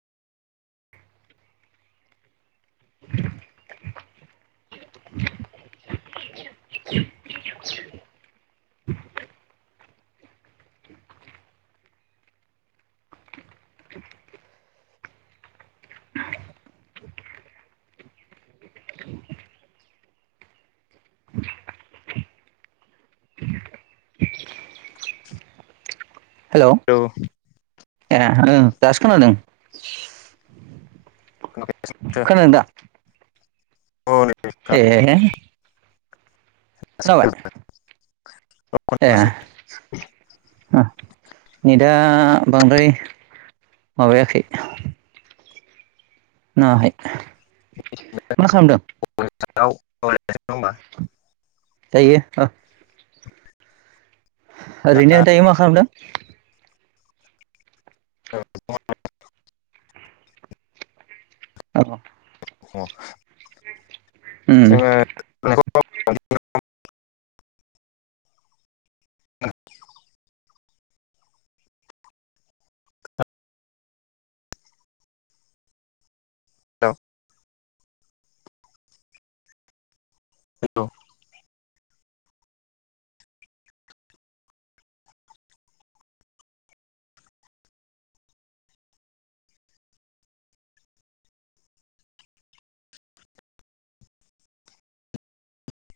[inaudible] [inaudible] हेल' hello ए ओ दासो खोनादों [inaudible] खोनादों दा औ नै ए खोनाबाय ए ओ नेटआ बांद्राय माबायाखै नाङाखै मा खालामदों [inaudible] दायो ओरैनो दायो मा खालामदों? आङो अ उम जोंङो औ हेल'